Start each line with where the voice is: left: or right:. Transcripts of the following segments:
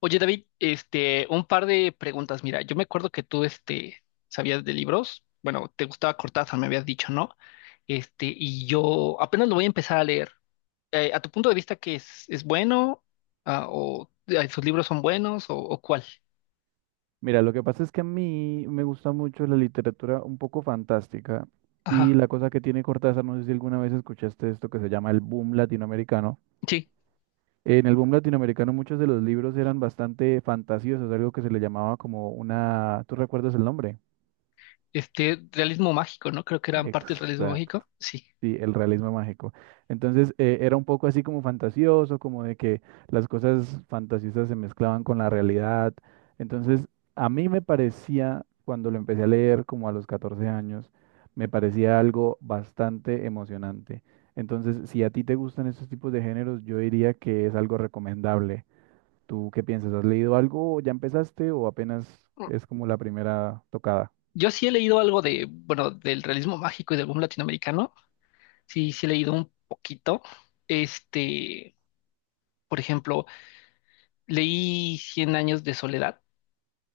left: Oye, David, un par de preguntas. Mira, yo me acuerdo que tú sabías de libros. Bueno, te gustaba Cortázar, me habías dicho, ¿no? Y yo apenas lo voy a empezar a leer. ¿A tu punto de vista es bueno? Ah, ¿o sus libros son buenos? O cuál?
right: Mira, lo que pasa es que a mí me gusta mucho la literatura un poco fantástica y
left: Ajá.
right: la cosa que tiene Cortázar, no sé si alguna vez escuchaste esto que se llama el boom latinoamericano.
left: Sí,
right: En el boom latinoamericano muchos de los libros eran bastante fantasiosos, algo que se le llamaba como una... ¿Tú recuerdas el nombre?
left: realismo mágico, ¿no? Creo que eran parte del realismo
right: Exacto.
left: mágico. Sí.
right: Sí, el realismo mágico. Entonces era un poco así como fantasioso, como de que las cosas fantasiosas se mezclaban con la realidad. Entonces a mí me parecía, cuando lo empecé a leer como a los 14 años, me parecía algo bastante emocionante. Entonces, si a ti te gustan estos tipos de géneros, yo diría que es algo recomendable. ¿Tú qué piensas? ¿Has leído algo? ¿Ya empezaste o apenas es como la primera tocada?
left: Yo sí he leído algo bueno, del realismo mágico y del boom latinoamericano. Sí, sí he leído un poquito. Este, por ejemplo. Leí Cien años de soledad,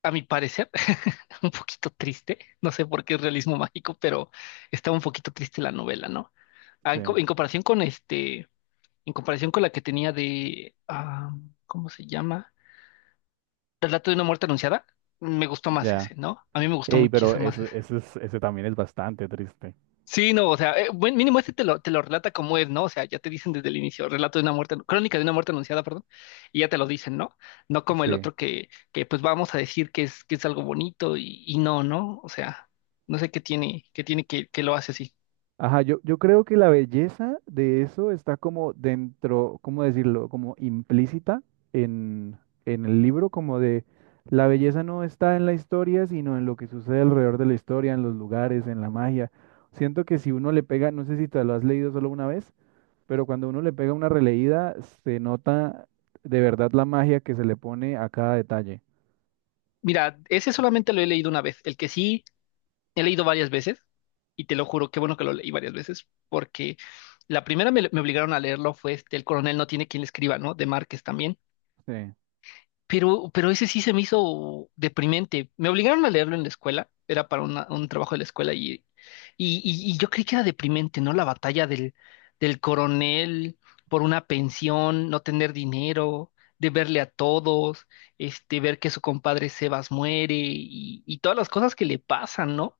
left: a mi parecer, un poquito triste. No sé por qué es realismo mágico, pero está un poquito triste la novela, ¿no? Ah,
right: Sí,
left: En comparación con en comparación con la que tenía de, ah, ¿cómo se llama? Relato de una muerte anunciada, me gustó más
right: ya.
left: ese, ¿no? A mí me gustó
right: Ey, pero
left: muchísimo más.
right: eso es- ese también es bastante triste.
left: Sí, no, o sea, buen mínimo te lo relata como es, ¿no? O sea, ya te dicen desde el inicio, relato de una muerte, crónica de una muerte anunciada, perdón, y ya te lo dicen, ¿no? No como el
right: Sí.
left: otro que pues vamos a decir que es algo bonito y no, ¿no? O sea, no sé qué tiene que lo hace así.
right: Ajá, yo creo que la belleza de eso está como dentro, ¿cómo decirlo? Como implícita en, en el libro, como de la belleza no está en la historia, sino en lo que sucede alrededor de la historia, en los lugares, en la magia. Siento que si uno le pega, no sé si te lo has leído solo una vez, pero cuando uno le pega una releída, se nota de verdad la magia que se le pone a cada detalle.
left: Mira, ese solamente lo he leído una vez, el que sí he leído varias veces, y te lo juro, qué bueno que lo leí varias veces, porque la primera me obligaron a leerlo fue El coronel no tiene quien le escriba, ¿no? De Márquez también.
right: Sí.
left: Pero ese sí se me hizo deprimente. Me obligaron a leerlo en la escuela, era para un trabajo de la escuela y yo creí que era deprimente, ¿no? La batalla del coronel por una pensión, no tener dinero, de verle a todos, ver que su compadre Sebas muere y todas las cosas que le pasan, ¿no?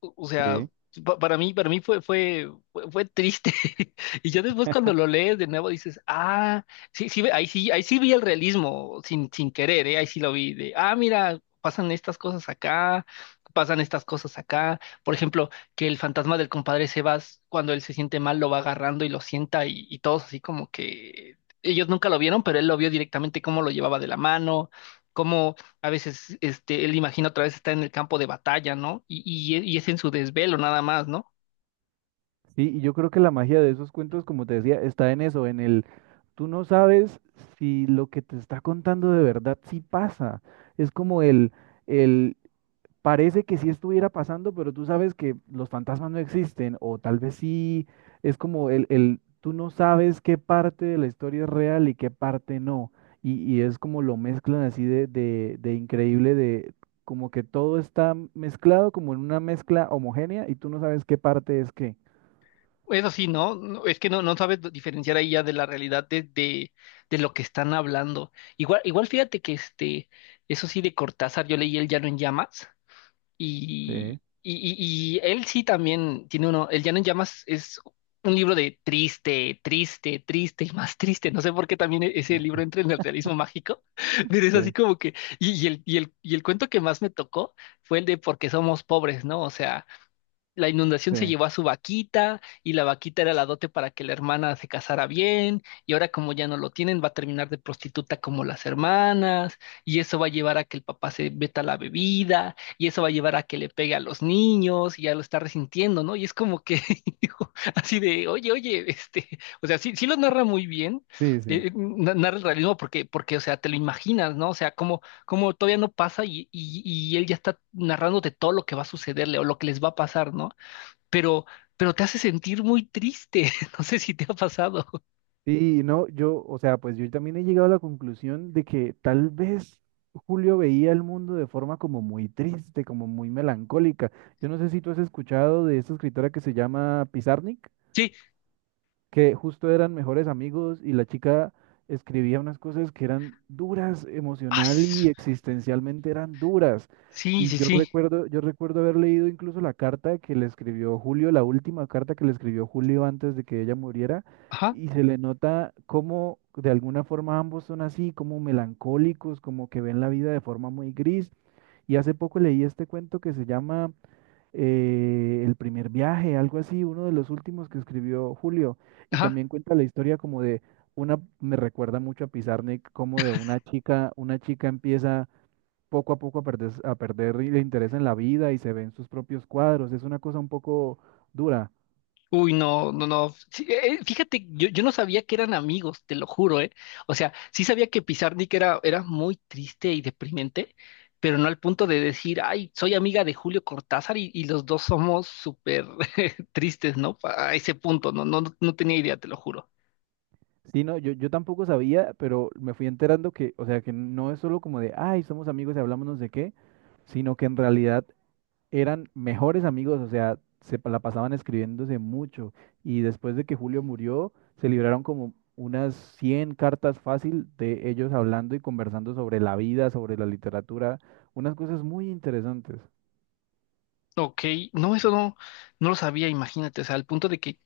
left: O sea,
right: Sí.
left: para mí fue, fue, fue, fue triste. Y ya después cuando lo lees de nuevo dices, ah, sí, sí, ahí sí, ahí sí vi el realismo sin, sin querer, ¿eh? Ahí sí lo vi de, ah, mira, pasan estas cosas acá, pasan estas cosas acá. Por ejemplo, que el fantasma del compadre Sebas, cuando él se siente mal, lo va agarrando y lo sienta y todos así como que ellos nunca lo vieron, pero él lo vio directamente cómo lo llevaba de la mano. A veces, él imagina otra vez está en el campo de batalla, ¿no? Y es en su desvelo nada más, ¿no?
right: Sí, y yo creo que la magia de esos cuentos, como te decía, está en eso, en el. Tú no sabes si lo que te está contando de verdad sí pasa. Es como el, parece que sí estuviera pasando, pero tú sabes que los fantasmas no existen, o tal vez sí, es como tú no sabes qué parte de la historia es real y qué parte no. Y es como lo mezclan así de increíble, de como que todo está mezclado como en una mezcla homogénea y tú no sabes qué parte es qué.
left: Eso sí, ¿no? No, es que no, no sabes diferenciar ahí ya de la realidad de lo que están hablando. Igual, igual fíjate que eso sí de Cortázar, yo leí El Llano en Llamas.
right: Sí,
left: Y él sí también tiene uno, El Llano en Llamas es un libro de triste, triste, triste y más triste. No sé por qué también ese libro
right: sí,
left: entra en el realismo mágico, pero es así
right: sí,
left: como que, y el cuento que más me tocó fue el de Por qué somos pobres, ¿no? O sea, la inundación se llevó a su vaquita y la vaquita era la dote para que la hermana se casara bien y ahora como ya no lo tienen va a terminar de prostituta como las hermanas y eso va a llevar a que el papá se veta la bebida y eso va a llevar a que le pegue a los niños y ya lo está resintiendo, ¿no? Y es como que digo, así de, oye, oye, o sea, sí, sí lo narra muy bien,
right: sí, sí. Sí.
left: narra el realismo porque, o sea, te lo imaginas, ¿no? O sea, cómo como todavía no pasa y él ya está narrándote todo lo que va a sucederle o lo que les va a pasar, ¿no? Pero, pero te hace sentir muy triste. No sé si te ha pasado.
right: Sí, no, yo, o sea, pues yo también he llegado a la conclusión de que tal vez Julio veía el mundo de forma como muy triste, como muy melancólica. Yo no sé si tú has escuchado de esta escritora que se llama Pizarnik,
left: Sí,
right: que justo eran mejores amigos y la chica escribía unas cosas que eran duras
left: ah,
right: emocional y existencialmente eran duras.
left: sí,
right: Y
left: sí, sí.
right: yo recuerdo haber leído incluso la carta que le escribió Julio, la última carta que le escribió Julio antes de que ella muriera,
left: Ajá,
right: y se le nota cómo de alguna forma ambos son así, como melancólicos, como que ven la vida de forma muy gris. Y hace poco leí este cuento que se llama El primer viaje, algo así, uno de los últimos que escribió Julio. Y
left: ajá.
right: también cuenta la historia como de una, me recuerda mucho a Pizarnik, como de una chica empieza poco a poco a perder el interés en la vida y se ve en sus propios cuadros. Es una cosa un poco dura.
left: Uy, no, no, no. Sí, fíjate, yo no sabía que eran amigos, te lo juro, ¿eh? O sea, sí sabía que Pizarnik era, era muy triste y deprimente, pero no al punto de decir, ay, soy amiga de Julio Cortázar y los dos somos súper tristes, ¿no? A ese punto, no, no, no tenía idea, te lo juro.
right: Sí, no, yo tampoco sabía, pero me fui enterando que, o sea, que no es solo como de, ay, somos amigos y hablamos no sé qué, sino que en realidad eran mejores amigos, o sea, se pa- la pasaban escribiéndose mucho y después de que Julio murió, se libraron como unas 100 cartas fácil de ellos hablando y conversando sobre la vida, sobre la literatura, unas cosas muy interesantes,
left: Ok, no, eso no, no lo sabía, imagínate, o sea, al punto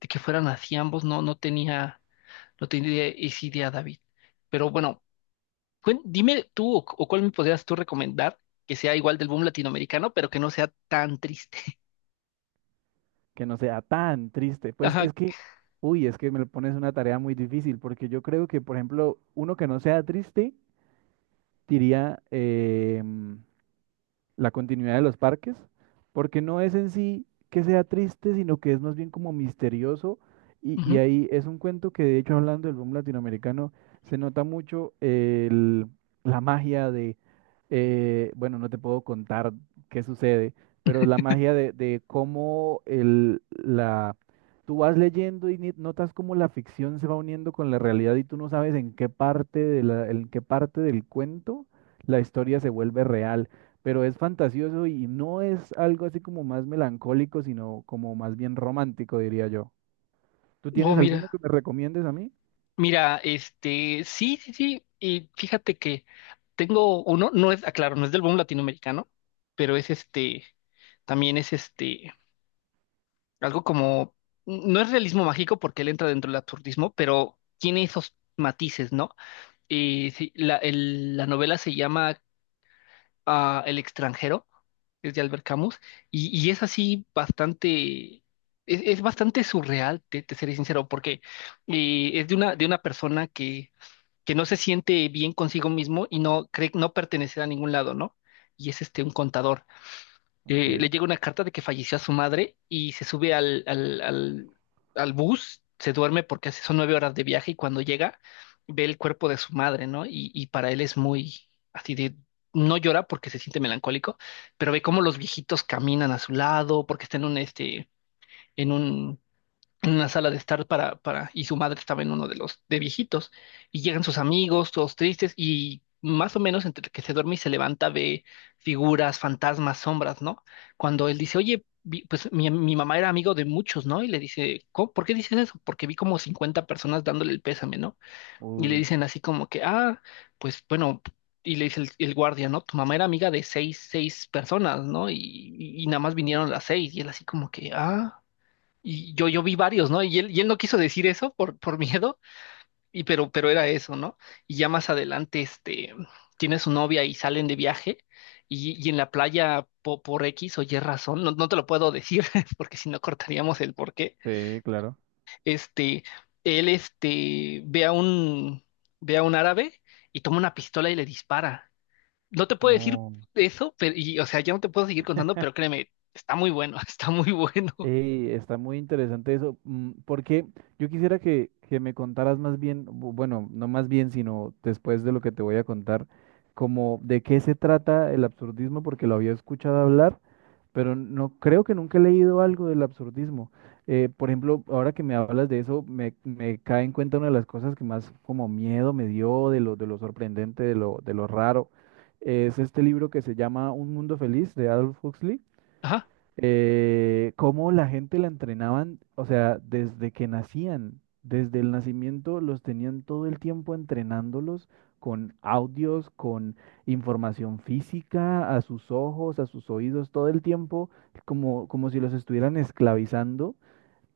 left: de que fueran así ambos, no, no tenía, no tenía esa idea, David. Pero bueno, dime tú o cuál me podrías tú recomendar que sea igual del boom latinoamericano, pero que no sea tan triste.
right: que no sea tan triste. Pues
left: Ajá.
right: es que, uy, es que me lo pones una tarea muy difícil, porque yo creo que, por ejemplo, uno que no sea triste diría, la continuidad de los parques, porque no es en sí que sea triste, sino que es más bien como misterioso. Y
left: Ujú.
right: ahí es un cuento que, de hecho, hablando del boom latinoamericano, se nota mucho el- la magia de, bueno, no te puedo contar qué sucede, pero la magia de cómo tú vas leyendo y ni- notas cómo la ficción se va uniendo con la realidad y tú no sabes en qué parte de la, en qué parte del cuento la historia se vuelve real pero es fantasioso y no es algo así como más melancólico, sino como más bien romántico, diría yo. ¿Tú
left: Oh,
right: tienes alguno
left: mira.
right: que me recomiendes a mí?
left: Mira, sí, sí, sí. Y fíjate que tengo uno, no es, aclaro, no es del boom latinoamericano, pero es también es algo como, no es realismo mágico porque él entra dentro del absurdismo, pero tiene esos matices, ¿no? Sí, la novela se llama a El extranjero, es de Albert Camus, y es así bastante, es bastante surreal, te seré sincero, porque es de una persona que no se siente bien consigo mismo y no cree no pertenecer a ningún lado, ¿no? Y es un contador. Le
right: Ok.
left: llega una carta de que falleció su madre y se sube al bus, se duerme porque son 9 horas de viaje y cuando llega ve el cuerpo de su madre, ¿no? Y para él es muy así de, no llora porque se siente melancólico, pero ve cómo los viejitos caminan a su lado porque está en un, en una sala de estar para, y su madre estaba en uno de los de viejitos, y llegan sus amigos, todos tristes, y más o menos entre que se duerme y se levanta ve figuras, fantasmas, sombras, ¿no? Cuando él dice, oye, pues mi mamá era amigo de muchos, ¿no? Y le dice, "¿Cómo- ¿por qué dices eso? Porque vi como 50 personas dándole el pésame, ¿no?" Y le
right: Uy,
left: dicen así como que, ah, pues bueno. Y le dice el guardia, ¿no? Tu mamá era amiga de seis, seis personas, ¿no? Y nada más vinieron las seis. Y él así como que, ah. Yo vi varios, ¿no? Y él no quiso decir eso por miedo, pero era eso, ¿no? Y ya más adelante, tiene su novia y salen de viaje, y en la playa, por X o Y razón, no, no te lo puedo decir, porque si no cortaríamos el por qué,
right: sí, claro.
left: este, él, ve a un árabe y toma una pistola y le dispara. No te puedo decir
right: No.
left: eso, pero, y, o sea, ya no te puedo seguir contando, pero créeme, está muy bueno, está muy bueno.
right: Ey, está muy interesante eso, mm, porque yo quisiera que me contaras más bien, bu- bueno, no más bien, sino después de lo que te voy a contar, como de qué se trata el absurdismo, porque lo había escuchado hablar, pero no creo que nunca he leído algo del absurdismo. Por ejemplo, ahora que me hablas de eso, me cae en cuenta una de las cosas que más como miedo me dio de lo sorprendente, de lo raro, es este libro que se llama Un Mundo Feliz de Adolf Huxley.
left: Ajá.
right: Cómo la gente la entrenaban, o sea, desde que nacían, desde el nacimiento los tenían todo el tiempo entrenándolos con audios, con información física, a sus ojos, a sus oídos, todo el tiempo, como, como si los estuvieran esclavizando,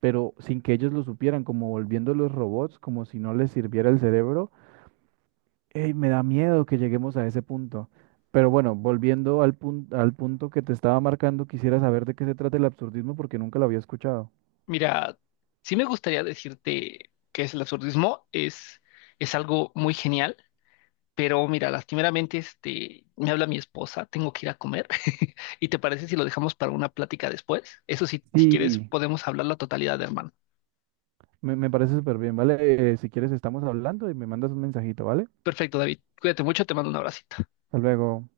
right: pero sin que ellos lo supieran, como volviéndolos robots, como si no les sirviera el cerebro. Ey, me da miedo que lleguemos a ese punto. Pero bueno, volviendo al punto que te estaba marcando, quisiera saber de qué se trata el absurdismo porque nunca lo había escuchado.
left: Mira, sí me gustaría decirte que es el absurdismo, es algo muy genial, pero mira, lastimeramente me habla mi esposa, tengo que ir a comer. ¿Y te parece si lo dejamos para una plática después? Eso sí, si quieres,
right: Sí,
left: podemos hablar la totalidad, hermano.
right: me parece súper bien, ¿vale? Si quieres, estamos hablando y me mandas un mensajito, ¿vale?
left: Perfecto, David. Cuídate mucho, te mando un abracito.
right: Hasta luego.